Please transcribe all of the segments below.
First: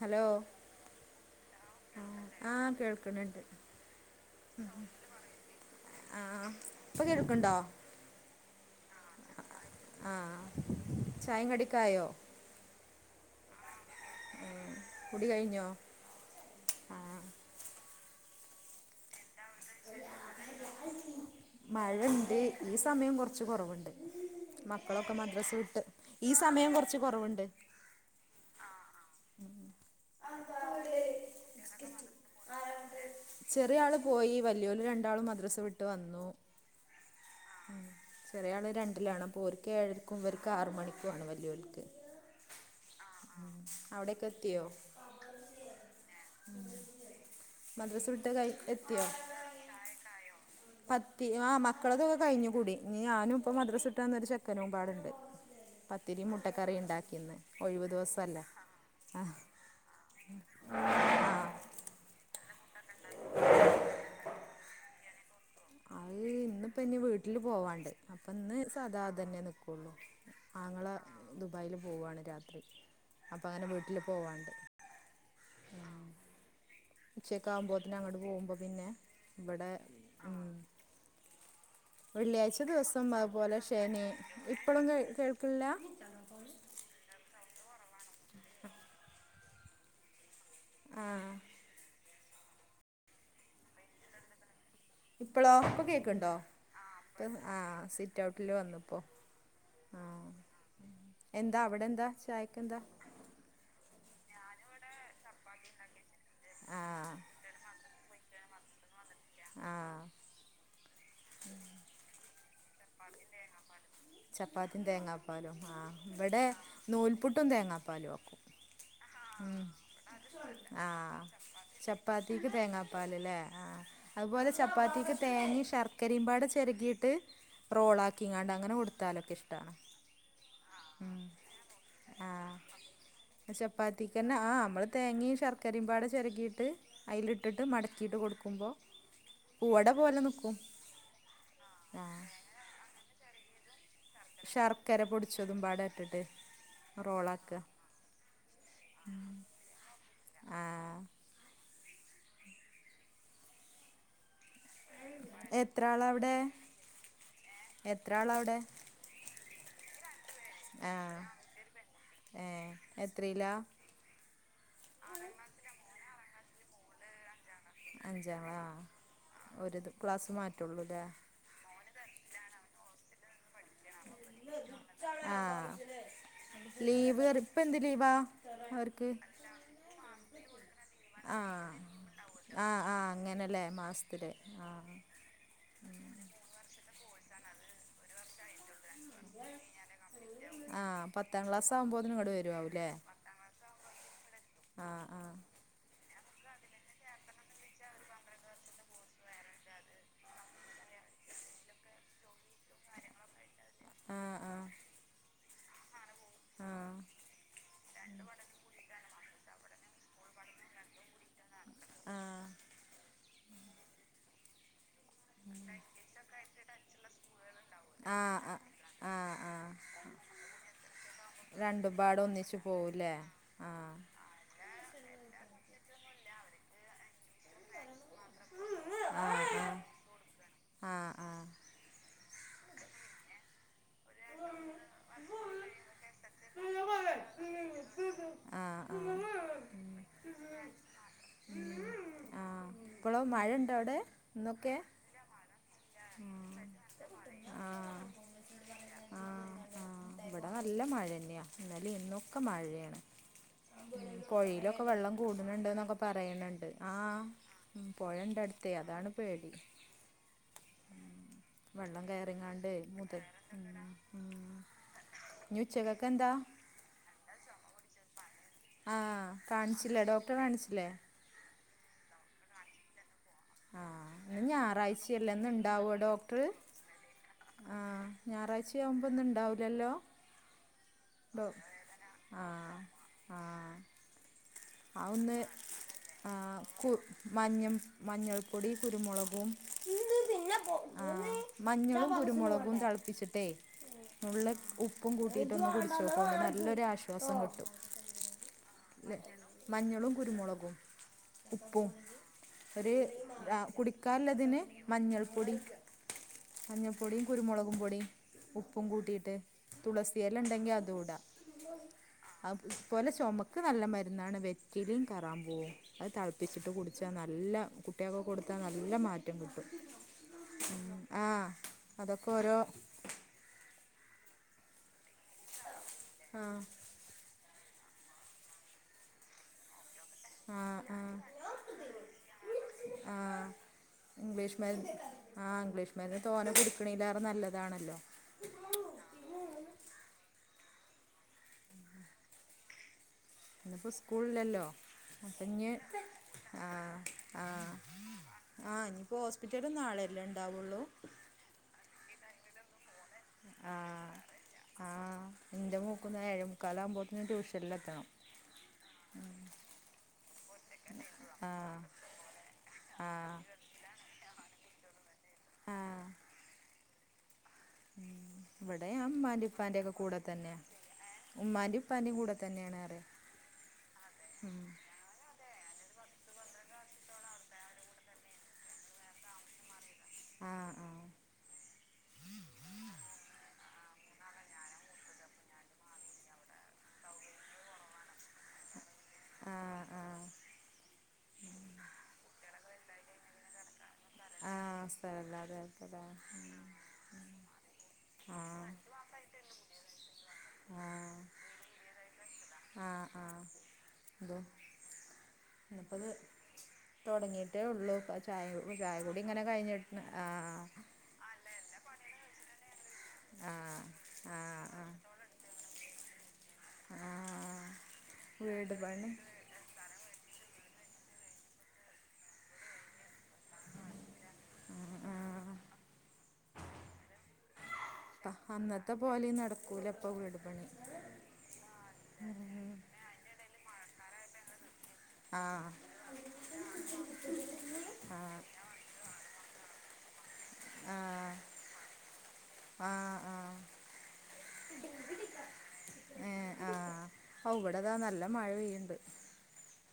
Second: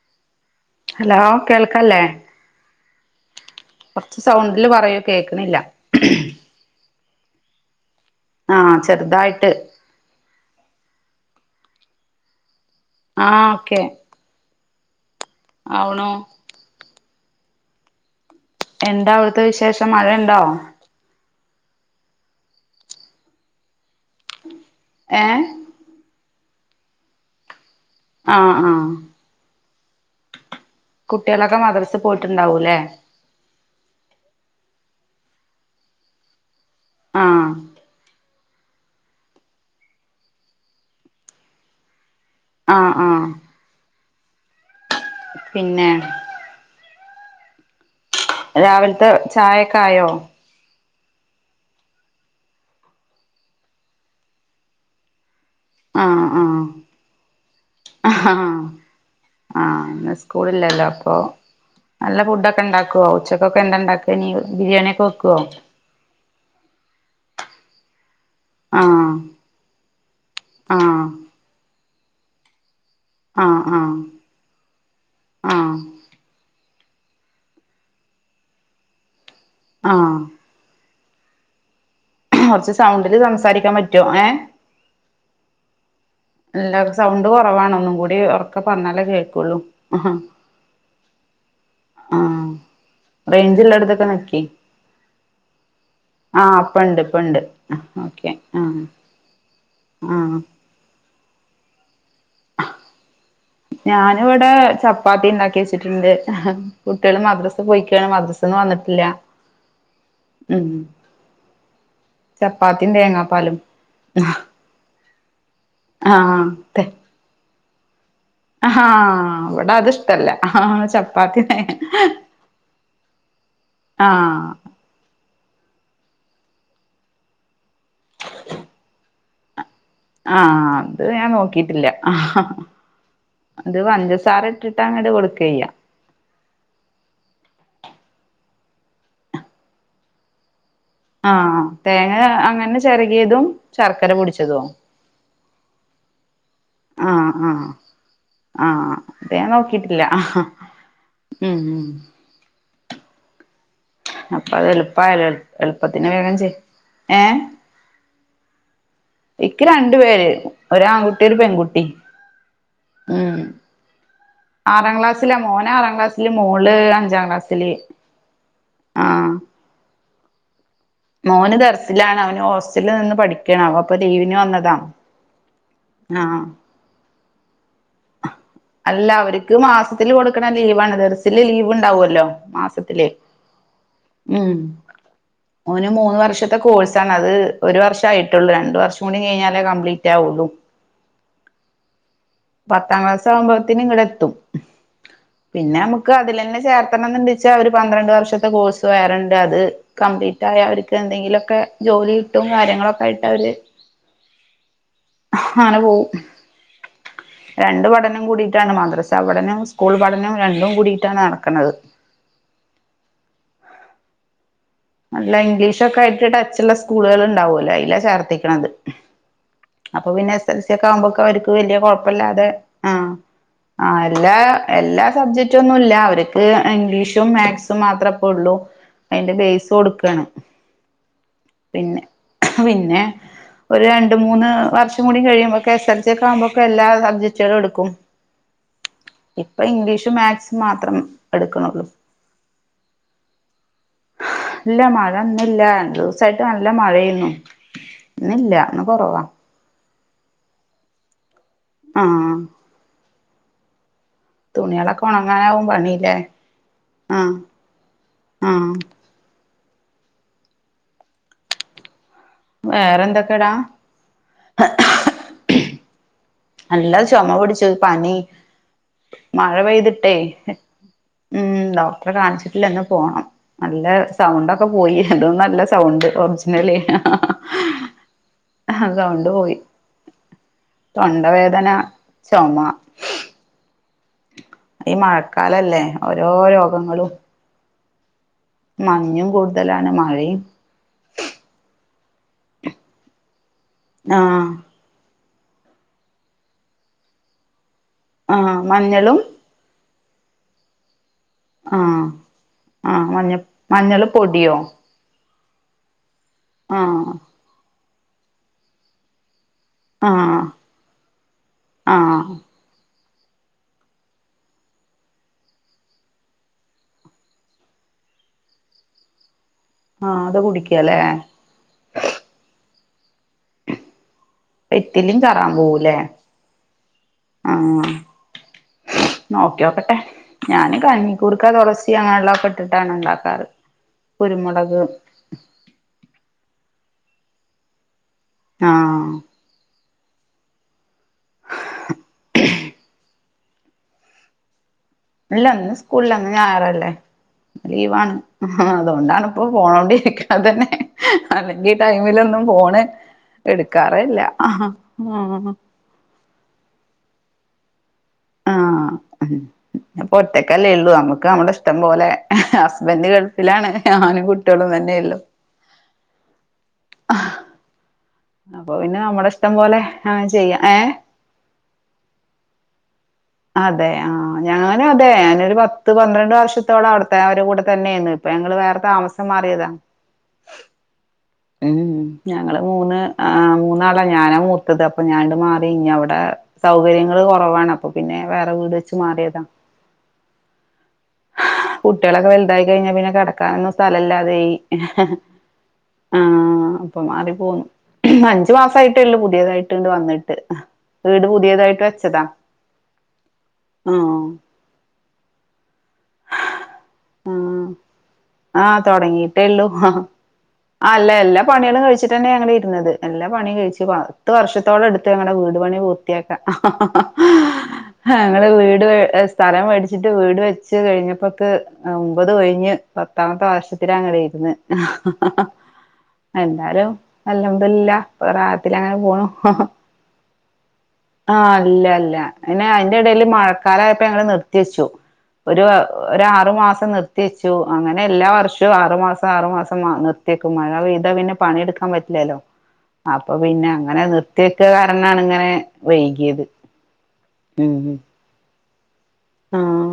Hello hello കേൾക്കല്ലേ ആഹ് കേൾക്കണണ്ട് കുറച്ച്ു സൗണ്ടില് പറയോ കേക്കണില്ല ആഹ് ഇപ്പൊ കേടുക്കണ്ടോ ആഹ ചെറുതായിട്ട് ആഹ ചായ കടിക്കായോ ആ ഓക്കെ ആ കുട കഴിഞ്ഞോ അണോ എന്താ വിശേഷം മഴയുണ്ടോ മഴുണ്ട് ഈ സമയം കൊറച്ച് കുറവുണ്ട് മക്കളൊക്കെ ഏഹ് മദ്രസ് വിട്ട് ഈ സമയം കൊറച്ച് കൊറവുണ്ട് ആഹ ആഹ ഉ അ [unintelligible] കുട്ടികളൊക്കെ മദ്രൽ പോയിട്ടുണ്ടാവൂല്ലേ ചെറിയ ആള് പോയി വലിയോല രണ്ടാളും മദ്രസ വിട്ട് വന്നു ആഹ ആ ചെറിയയാള് രണ്ടിലാണ് അപ്പോൊ ഒക്ക് ഏഴരക്ക മുമ്പ്ക്ക് ആറ മണിക്കു ആണ് വല്ലിയൊളക്ക് ആ ആഹ അവിടെക്കെ എത്തിയോ പിന്നെ മദ്രസ് വിടുട്ട ക രാവിലത്തെ ചായയൊക്കെ ആയോ പത്തി ആ മക്കളതൊക്കെ കഴിഞ്ഞു കൂടി ഇ ഞാനും ഇപ്പ മദ്രസ് ഇട്ടാന്നൊരു ചെക്കനുംുമമ്പാടുണ്ട് ആഹ് പത്തിരി മുട്ടക്കറി ഉണ്ടാക്കിന്ന് ഒഴിവു ദിവസല്ല ആഹ ഇന്ന് സ്കൂളില്ലല്ലോ അപ്പൊ നല്ല ഫുഡ ഒക്കെ ഉണ്ടാക്കുവോ ഉച്ചക്കൊക്കെ എന്താണ്ടാക്ക ഇനി ബിരിയാണിയ ഒക്കെ വെക്കുവോ അത് ഇന്നിപ്പ ഇനി വീട്ടില് പോവാണ്ട് അപ്പൊ ഇന്ന് സാദാ ആഹ് തന്നെ നക്കുള്ളു ങ്ങള്െ ആഹ് ദുബായിൽ പോവുവയാണ് രാത്രി അപ്പ ആഹ് അങ്ങനെ ആഹ് വീട്ടിൽ പോവണ്ട് ആഹ് ഉച്ചക്ക ആകുമ്പോത്തെ അങ്ങോട്ട് പോവുമ്പോ പിന്നെ ഇവിടെ ആഹ് ഉ വെള്ളിയാഴ്ച കൊറച്ച് സൗണ്ടില് ദിവസംപോലെ സംസാരിക്കാൻ പറ്റോ ശനി ഏ ഇപ്പഴും കേ കേൾക്കില്ല എല്ല സൗണ്ട് കുറവാാണ് ഒന്നും കൂടി ഉറക്കെ പറഞ്ഞാലേ കേൾക്കുള്ളൂ ആ ആഹ ആ റേഞ്ചള്ളടത്തൊക്കെ നക്കി ഇപ്പളോ ഇപ്പൊ കേക്ക്ണ്ടോ ആഹ അപ്പൊ ഉണ്ട് ഇപ്പണ്ട് ആ സിറ്റ് ഓക്കെ ഔട്ടില് ആ വന്നപ്പോ ആ ഉം എന്താ അവിടെ എന്താ ചായക്ക്െന്താ ഞാനിവിടെ ചപ്പാത്തി ഉണ്ടാക്കി വെച്ചിട്ടുണ്ട് ആ കുട്ടികള് മദ്രസ പോയിക്കാണ് മദ്ര വന്നിട്ടില്ല ആഹ ഉം [unintelligible] ഉ [unintelligible] ചപ്പാത്തി തേങ്ങാപ്പാലും ചപ്പാത്തിും തേങ്ങാപ്പാലും ആ ഇവിടെ ആഹ് നൂൽപുട്ടും തേങ്ങാപ്പാലുംൊക്കെ ഹാ അവിടെ അത്ഷ്ടല്ല ആ ചപ്പാത്തി ചപ്പാത്തിക്ക് ആഹ ചപ്പാത്തിക്കെ തേങ്ങി ശർക്കരയും പാട് ചെരുകിയിട്ട് റോൾ ആാക്കിങ്ങാണ്ട് അങ്ങനെ കൊടു കാലൊക്കെ ഇഷ്ടമാണ് ആഹ അത് ഞാൻ നോക്കിട്ടില്ല ആഹ് അത് ചപ്പാത്തിക്കന്നെ പഞ്ചസാര ആ ഇട്ടിട്ട് നമ്മള് അങ്ങട് തേങ്ങയും കൊടുക്കയ്യ ശർക്കരയും പാട ചിരക്കിയിട്ട് അതിലിട്ടിട്ട് മടക്കിയിട്ട് കൊടുക്കുമ്പോൾ പൂവട പോലെ നിൽക്കും ആഹ തേങ്ങ അങ്ങനെ ചെറുകിയതും ശർക്കര പൊടി ശർക്കര പൊടിച്ചു അതും പാട ഇട്ടിട്ട് റോളാക്കുക ആഹ അത ൻ നോക്കിട്ടില്ല ആഹ് ഉം ഉ അപ്പൊ അത് എളുപ്പ ആല്ലോ എത്ര ആളാ എളുപ്പത്തിന് അവിടെ വേഗം ചെയ്യ എത്ര ആളവിടെ എക്ക് രണ്ടു പേര് ഒ ആൺകുട്ടി ഒരു പെൺകുട്ടി ഏഹ് ഉം എത്രയിലാ ആറാം ക്ലാസ്സില മോന ആറാം ക്ലാസ്സിില് മോള് അഞ്ചാം ക്ലാസ്സിില് അഞ്ചാാ ഒരുത് ക്ലാസ്സ് മാറ്റുള്ളൂ അല്ലേ മോന് െർസിലാണ് അവന് ഹോസ്റ്റലിൽ നിന്ന് പഠിക്കണാവോ അപ്പൊ ലീവിന് വന്നതാ ആഹ ആഹ് ലീവ് ഇപ്പ എന്ത് ലീവാ അല്ല അവർക്ക് മാസത്തില്ൽ കൊടുക്കണം ലീവാണ് തെർസിില് ലീവ് ഉണ്ടാവല്ലോ ആ ആ അങ്ങനെയല്ലേ മാസത്തില്ൽ ആ ന്ു മൂന്ന് വർഷത്തെ കോഴ്സ് ആണ് അത് ഒരു വർഷം ആയിട്ടുള്ളൂ രണ്ട് വർഷം കൂടി കഴിഞ്ഞാലേ കംപ്ീറ്റ് ആവുള്ളു ആ പത്താം ക്ലാസ് ആകുമ്പോതിനന് കടി വരും പത്താം ക്ലാസ് ആകഭവത്തിന് ഇങ്ങടെ എത്തും ആഹ് ആഹ് പിന്നെ നമുക്ക് അതിലന്നെ ചേർത്തണംന്ന്ണ്ടെച്ചാ അവര് പന്ത്രണ്ട് വർഷത്തെ കോഴ്സ് വേറണ്ട് അത് കംപ്ലീറ്റ് ആ അവർക്ക് എന്തെങ്കിലുമൊക്കെ ജോലി കിട്ടും കാര്യങ്ങളൊക്കെ ആയിട്ട് അവര് ആഹ ആഹ ആന പോകവും ആഹ രണ്ട പഠനം കൂടിയിട്ടാണ് മദ്രസാ പഠനം സ്കൂൾ പഠനവും രണ്ടും കൂടിയിട്ടാണ് നടക്കണുന്നത് ആഹ നല്ല ഇംഗ്ലീഷ ഒക്കെ ആയിട്ട് ടച്ചുള്ള സ്കൂളുകൾ ഉണ്ടാവുമല്ലോ അല്ല ആഹ് ആഹ് ആഹ് ചേർത്തിക്കണത് ആഹ് ആഹ് അപ്പൊ പിന്നെ എസ് എൽ സി ഒക്കെ ആവുമ്പോക്കെ അവർക്ക് വലിയ രണ്ടുംപാടെ കുഴപ്പല്ലാതെ ഒന്നിച്ചു ആഹ പോവുല്ലേ ആ ആഹ് എല്ലാ എല്ലാ സബ്ജക്ട ഒന്നുംല്ല അവർക്ക് ഇംഗ്ലീഷും മാത്സും മാത്രപ്പ ഉള്ളൂ അതിന്റെ ബേസ് കൊടുക്കാണ് ആഹ ആ പിന്നെ പിന്നെ ഒരു രണ്ട് മൂന്ന് വർഷം കൂടി കഴിയ്പോൊക്ക എസ് എൽ സി ഒക്കെ ആുമ്പോൊക്കെ എല്ലാബ്ജക്ടുകളുംടുക്കും ആഹ് ആഹ ഇപ്പൊ ഇംഗ്ലീഷ് മാത്സ മാത്രം എടുക്കണള്ളു ഇപ്പോള മഴ ഉണ്ടോ അവിടെ ഇന്നൊക്കെ നല്ല മഴ ഇന്നില്ല ദിവസായിട്ട് നല്ല മഴയന്നുന്നു ആഹ് ഇന്നില്ല ഒന്ന് കുറവാ ആഹ് ആഹ് ഇവിടെ നല്ല മഴ തന്നെയാ എന്നാലും എന്നൊക്കെ ആഹ് മഴയാണ് ഉ പുഴയിലൊക്കെ തുണികളൊക്കെ വെള്ളം ഉണങ്ങാനാവും കൂടണണ്ട് എന്നൊക്കെ പണില്ലേ പറയണണ്ട് ആ ആഹ് പുഴണ്ട അടുത്തേ ആഹ് അതാണ് പേടി വെള്ളം കയറങ്ങാണ്ട് മുതൽ വേറെന്തൊക്കെടാ ഉ ഇനി ഉച്ചക്കൊക്കെ എന്താ നല്ല ചുമ പൊടിച്ചു പനി ആ മഴ കാണിച്ചില്ലേ പെയ്തിട്ടേ ഡോക്ടറെ കാണിച്ചില്ലേ ഉം ഡോക്ടറെ കാണിച്ചിട്ടില്ലന്ന് പോണം നല്ല ആഹ് ഇന്ന് സൗണ്ടൊക്കെ പോയി ഞായറാഴ്ചയല്ലേ അതും ഇന്ന് നല്ല ഇണ്ടാവോ സൗണ്ട് ഡോക്ടറ് ഒറിജിനല ആഹ് ഞായറാഴ്ചയാവുമ്പോ ഒന്നും ഉണ്ടാവില്ലല്ലോ കേട്ടോ തൊണ്ടവേദന ആ ചുമ ആഹ ഈ ആ ഒന്ന് മഴക്കാലല്ലേ ഓരോ ആ കു രോഗങ്ങളും മഞ്ഞും മഞ്ഞൾപ്പൊടി മഞ്ഞും കുരുമുളകും കൂടുതലാണ് മഴയും പിന്നെ ആ മഞ്ഞളും കുരുമുളകും തിളപ്പിച്ചിട്ടെ ആഹ് ഉള്ള് ഉപ്പ് ഉപ്പും കൂട്ടിയിട്ടൊന്ന് കുടിച്ചച്ച് നോക്കും അ നല്ലൊരുരാശ്വാസം കിട്ടും ആ ല്ലേ മഞ്ഞളും മഞ്ഞളും കുരുമുളകും ഉപ്പു ആഹ് ഒരു ആഹ് മഞ്ഞ മഞ്ഞള് പൊടിയോ കുടിക്കാറുള്ളതിന് മഞ്ഞൾപ്പൊടി ആഹ് മഞ്ഞൾപ്പൊടിയും കുരുമുളകും പൊടിയും ഉപ്പും കൂട്ടിയിട്ട് തുളസിെല്ല ആഹ് ഉണ്ടെങ്കിൽ അതൂടാ ആഹ് ഇപോലെ ചുമക്ക് നല്ല മരുന്നാണ് വ കരിം കാരാബോ അത് തിളപ്പിച്ചിട്ട് കുടിച്ചാൽ നല്ല കുട്ടികൊക്കെ കൊടുത്താൽ നല്ല മാറ്റം കിട്ടും ആഹ അത് കുടിക്കല്ലേ ആ അതൊക്കെ ഓരോ പെറ്റിലും കറാൻ പോലേ ആ ആ നോക്കിയോ പട്ടെ ആ ഞാന് ആ കഞ്ഞിക്കൂർക്ക തുളസിിയ അങ്ങനെയുള്ളൊക്കെ ഇട്ടിട്ടാണ് ആ ഉണ്ടാക്കാറ് ഇംഗ്ലീഷ് മേ കുരുമുളക് ആ ഇംഗ്ലീഷ് മേരുന്ന് തോന്നെ പിടുക്കണല്ലാറെ നല്ലതാണല്ലോ ആഹ [unintelligible] [unintelligible] [unintelligible] ഇിപ്പോ സ്കൂളിലല്ലോ ഇല്ലന്ന് സ്കൂളിൽന്ന് ഞായറല്ലേ ആ ലീവാണ് ആ ഇനിയിപ്പോൾ അതുകൊണ്ടാണ് ഇപ്പൊ ഹോസ്പിറ്റലിൽ പോണംണ്ട നാളെയല്ലേ ഇരിക്ക തന്നെ ഉണ്ടാവുള്ളൂ അല്ലെങ്കിൽ ടൈമിലൊന്നും ഫോണ് ആ എടുക്കാറല്ല ആ എൻ്റെ മൂക്കുന്ന എഴുക്കാലക്പോത്തന്ന് ട്യഷൽെത്തണം ആഹ അപ്പൊ ഒറ്റക്കല്ലേ ഉള്ളൂ നമ്മുക്ക് നമ്മുടെ ഇഷ്ടം ആഹ് പോലെ ഹസ്ബൻഡ് കൾഫിലാണ് ഞാനും കുട്ടികളും തന്നെയള്ളോ ആഹ അപ്പൊ ഇവിടെ പിന്നെ ഞാൻ നമ്മുടെ ഉമ്മാന്റെ ഇഷ്ടം പോലെ അങ്ങനെ ചെയ്യാം ഏഹ ഉമ്മാന്റെയും ഉപ്പാന്റെയും കൂടെ തന്നെയാണ് റ അതെ ആ ഞങ്ങനെ അല്ലെ ഞാനൊരു പത്ത് പന്ത്രണ്ട് വർഷത്തോളം അവിടുത്തെ അവരു കൂടെ തന്നെയായിരുന്നു ഇപ്പൊ ഞങ്ങള്ൾ വേറെ താമസം മാറിയതാ ആഹ ആ ഉ ഞങ്ങള് മൂന്ന്് മൂന്നാളാ ഞാനാ മൂർത്തത് അപ്പൊ ഞാനിണ്ട് മാറി ഇനി അവിടെ സൗകര്യങ്ങള്ൾ കുറവാണ് അപ്പൊ പിന്നെ വേറെ വീട് വെച്ച് മാറിയതാ ആഹ് കുട്ടികളൊക്കെ വലുതായി കഴിഞ്ഞാ പിന്നെ കിടക്കാനൊന്നും സ്ഥല ഇല്ലാതെ ആഹ് ആഹ് സ്ഥലല്ലാതെ ആക്കലാ ആഹ അപ്പൊ മാറി പോന്നു അഞ്ചു ആഹ് മാസയിട്ടേള്ളൂ പുതിയതായിട്ട്ണ്ട് വന്നിട്ട് വീട് പുതിയതായിട്ട് വെച്ചതാ ആഹ ആഹ ആ അതോ ഇപ്പത് തുടങ്ങിയിട്ടേ ആ ഉള്ളൂ ചായ ആഹ് ചായ കുൊടി ഇങ്ങനെ തൊടങ്ങിട്ടേള്ളൂ കഴിഞ്ഞിട്ട ആഹ് ആ അല്ല എല്ലാ പണികും കഴിച്ചിട്ടാണ് ഞങ്ങൾ ഇരുന്നത് എല്ലാ പണി ആഹ് കഴിച്ചച്ച്ു പത്ത് ആഹ് ആഹ് വർഷത്തോടെടുത്ത് എങ്ങടെ വീട് പണി പൂ ആഹ് ഞ വീട് വട് പണി സ്ഥലം മേടിച്ചിട്ട് വീട് വെ [unintelligible] ച്ച് കഴിഞ്ഞപ്പോക്ക് മുമ്പത് കഴിഞ്ഞഞ് പത്താമത്തെ വർഷത്തി അങ്ങടെ ഇരുന്ന് ആഹ് ആഹ് എല്ലാരും അല്ലതല്ല അന്നത്തെ പോലെയ നടക്കൂല അപ്പൊ വീട് പണി ആഹ അല്ല അല്ല പിെ അതിറെ ഇടൽ മഴക്കാലമായപ്പോ ഞങ്ങെ നിർത്തി വെച്ചു ഒരു ആഹ് ഒ ആറു മാസം നിർത്തി വെച്ചു അങ്ങനെ എല്ലാ ആഹ് വർഷവും ആറുമാസം ആറുമാസം നിർ ക്കും മഴ ഇതാ പിന്നെ ആഹ് പണിയെടുക്കാൻ പറ്റില്ലല്ലോ ആഹ് അപ്പൊ ആഹ് പിന്നെ അങ്ങനെ നിർത്തിയക്കെ കാരണണ ഇങ്ങനെ വൈകിയത് ഏഹ് ആഹ് ഔ ഇവിടെതാ ഉം നല്ല മഴ പെയ്യുണ്ട് ആഹ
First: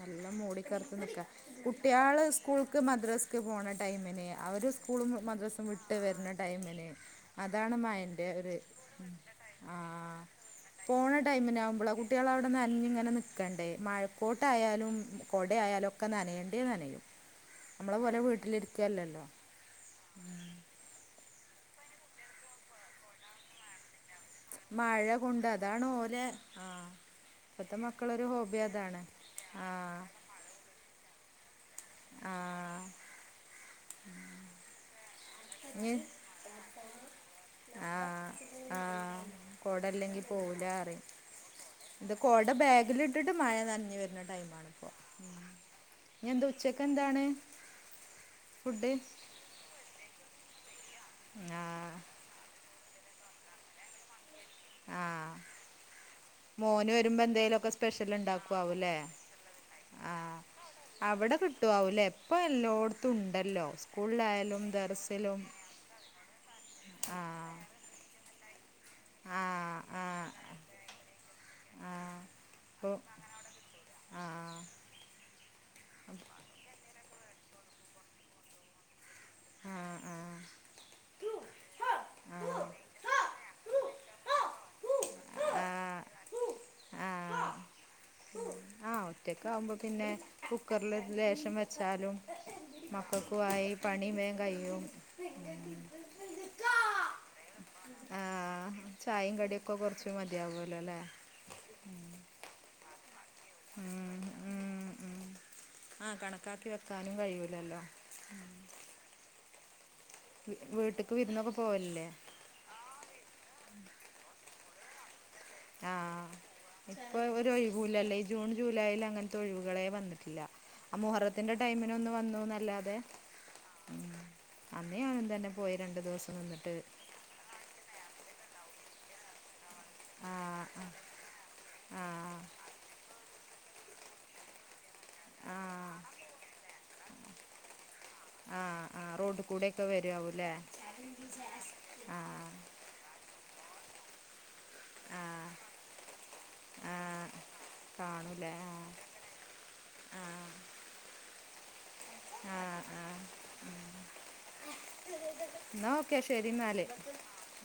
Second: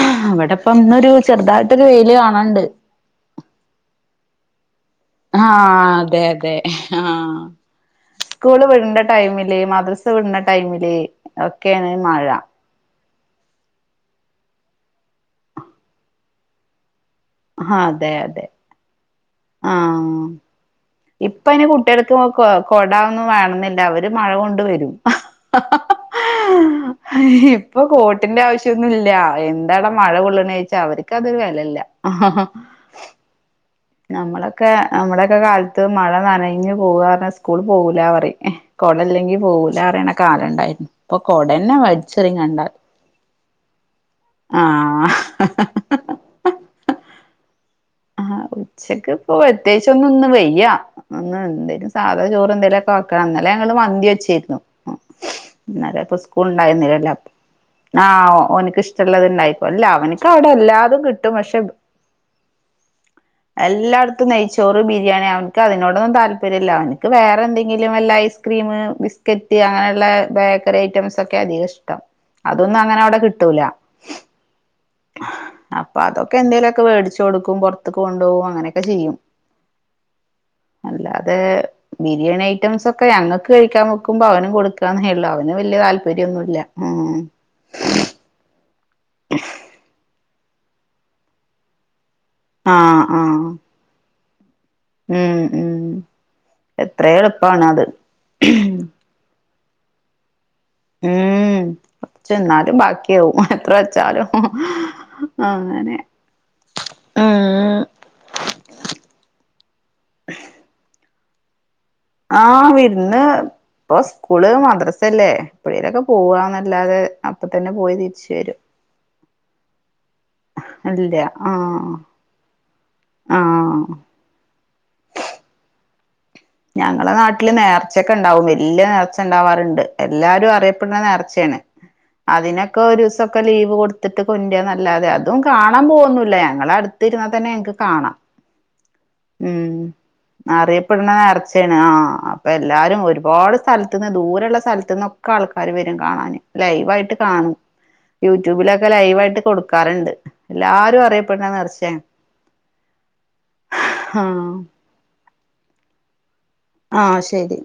നല്ല മൂടിക്കറുത്ത് ഇന്നൊരു നിൽക്കുക ചെറുതായിട്ടൊരു വെയില് കുട്ടികൾ കാണാണ്ട് സ്കൂൾക്ക് മദ്രാസ്ക്ക് പോകണ ടൈമിനെ അവ ഒരു സ്കൂളും മദ്രസും ആഹ് വിട്ട് അതെ വരുന്ന അതെ ടൈമിന് ആഹ് അതാണ് മയ്റെ ഒരു സ്കൂള് വിടണ്ട ടൈമില് മദ്രസ ആഹ വിടണ ടൈമില് പോണ ടൈമിന ആവുമ്പോള ഒക്കെയാണ് മഴ കുട്ടികൾ അവിട കുഞ്ഞിങ്ങനെ നൽക്കണ്ടേ മഴക്കോട്ടായയാലും കൊടയാലും ഒക്കെ നനയേണ്ടേ നനയും നമ്മളെ പോലെ വീട്ടിലിരിക്കുവല്ലല്ലോ. ആഹ ഇപ്പ അന് കുട്ടികൾക്ക് കൊ കൊടാൊന്നും വേണെന്നില്ല അവര് [unintelligible] മഴ കൊണ്ട് വരും മഴ കൊണ്ട് അതാണ് ഓലെ ആഹ് ഇപ്പത്തെ ഇപ്പൊ മക്കളൊരു കോട്ടിന്റെ ഹോബി ആവശ്യംൊന്നുമ അതാണ് ഇല്ല എന്താടാ ആഹ് മഴ. കൊള്ളണ ചോച്ചാ അവർക്ക് അതൊരു കാലല്ല. ആഹ് നമ്മളൊക്കെ നമ്മള. ഇക്ക കാലത്ത് ഇഞ്ഞ് മഴ നനഞ്ഞു പോവ പറ സ്കൂൾ പോകൂില്ല പറ ആഹ് ആഹ് കൊടല്ലെങ്കിൽ. പോൂലാറിയണ കൊടല്ലെങ്കി കാലംുണ്ടായിരുന്നു പോവൂലാറിം ഇപ്പൊ കൊടന്നെ ഇത് മടിച്ചെറങ്ങ കൊട കണ്ടാൽ. ബാഗിലിട്ടിട്ട് മഴ നനഞ്ഞ് വരുന്ന എന്താ ആഹ് ഉച്ചക്കെ എന്താണ്? ആ ഫുഡ് ഉച്ചക്ക് ഇപ്പോ അത്യാശിച്ച ഒന്ന് ഒന്ന് വയ്യ ഒന്ന് എന്തേലും. ആഹ് സാധാ ചോറ് എന്തേലുമൊക്കെ വക്കണം എന്നന്നല്ല ഞങ്ങള് മന്തി വെച്ചിായിരുന്നു. ആഹ മോന് ഉണ്ടായിരുന്നില്ലല്ലോ വരുമ്പോ അപ്പൊ എന്തെലുമൊക്കെ സ്പെഷ്യൽ ആഹ് ഓനിക്ക് ഉണ്ടാക്കാവൂല്ലേ? ഇഷ്ടമുള്ളത് ഉണ്ടായിക്കോ അല്ല അവനിക്ക് ആഹ് അവിടെ എല്ലാതും കിട്ടും അവിടെ പക്ഷെ കിട്ടുംവൂല എപ്പ എല്ലായിടത്തും ഉണ്ട്. എല്ലായിടത്തും ന്ച്ചോറ് ബിരിയാണി അവക്ക് അതിനോടൊന്നും താല്പര്യം. തല്ര്യല്ല എനിക്ക് വേറെ ആഹ് എന്തെങ്കിലും അല്ല ഐസ്ക്രീം. ആ ബിസ്ക്കറ്റ് ആ അങ്ങനെയുള്ള ബേക്കറി ഐറ്റംസ് ഒക്കെ അധികം ആ ഇഷ്ടം. അതൊന്നും ഓ അങ്ങനെ അവിടെ കിട്ടൂല ആ ആ അപ്പൊ അതൊക്കെ എന്തേലുമൊക്കെ മേടിച്ചു. കൊക്കും പുറത്തക്ക് കൊണ്ടുപകും അങ്ങനെയൊക്കെ ചെയ്യും. ആ അല്ലാതെ ബിരിയാണി ഐറ്റംസ് ഒക്കെ ഞങ്ങൾക്ക് കഴിക്കാൻ. ുമ്പ അവനും കൊടുക്കുകന്നേുള്ളൂ അവന് വല്ിയ ആ താല്പര്യംൊന്നുമല്ല ഉ. ആ ആ ഉറ്റക്ക ആകുമ്പോൾ പിന്നെ കുക്കറിൽ ലശം വെച്ചാലും ആഹ് ആഹ് മക്കൾക്കമായി. പണ വേങ്കും. ഉം ഉം എത്ര എളുപ്പാണ് അത് ആഹ. ചായയും കടിയൊക്കെ കുറച്ച് മതിയാവുമല്ലോ അല്ലേ. ഉം കൊറച്ചെന്നാലും ബാക്കിയവുംും എത്ര വെച്ചാലും. അങ്ങനെ ആഹ കണക്കാക്കി വെക്കാനും കഴിയൂലല്ലോ ഉം വീട്ടേക്ക് വിരുന്നൊക്കെ പോവലല്ലേ ആഹ് വിരുന്ന് ഇപ്പൊ സ്കൂള് മദ്രസ അല്ലേ ആഹ ഇപ്പൊ ഒരു പോയി ഒഴിവൂില്ല അല്ലെ തിരിച്ച് ജൂൺ വരും ജൂലൈൽ അങ്ങനത്തെ ഒഴിവുകളെ വന്നിട്ടില്ല ആ ഇല്ല മുഹറത്തിന്റെ ആഹ് ടൈമിനൊന്ന വന്നുന്നല്ലാതെ ആഹ് ഉ അന്നേ ആണും തന്നെ പോയി രണ്ടണ്ട് ദിവസം നിന്നിട്ട് ഞങ്ങളെ നാട്ടില് നേർച്ചൊക്കെ ഉണ്ടാവും വലിയ നേർച്ച ഉണ്ടാവാറുണ്ട് എല്ലാരും ആഹ് അറിയപ്പെടുന്ന ആഹ് നേർച്ചയാണ് ആഹ് അതിനൊക്കെ ഒരു ഒക്കെ ലീവ് കൊടുത്തിട്ട് കൊന്യാ നല്ലാതെ അതും കാണാൻ ആഹ് പോകന്നില്ല ഞങ്ങളെ അടുത്ത് ഇരുന്നാൽ തന്നെ ങ്ങക്ക് കാണാം [unintelligible] ആഹ് ആ് റോഡ് കൂടെൊക്കെ വരവൂല്ലേ ഇടുന്ന നേർച്ചയാണ് ആ അപ്പൊ എല്ലാവരും ഒരുപാട് സ്ഥലത്തു നിന്ന് ദൂരള്ള സ്ഥലത്തു നിന്നൊക്കെ ആഹ് ആൾക്കാർ വര ലൈവായിട്ട് ആഹ് കാണും കാണൂലേ യൂട്യൂബിലൊക്കെ ആഹ് ലൈവയിട്ട് കൊടുക്ക കറണ്ട് എല്ലാരും അറിയപ്പെടുന്ന തീർച്ചയായ ഉം ഉ. ആഹ എന്ന ഓക്കെ ശരി എന്നല്േ ആ ശരി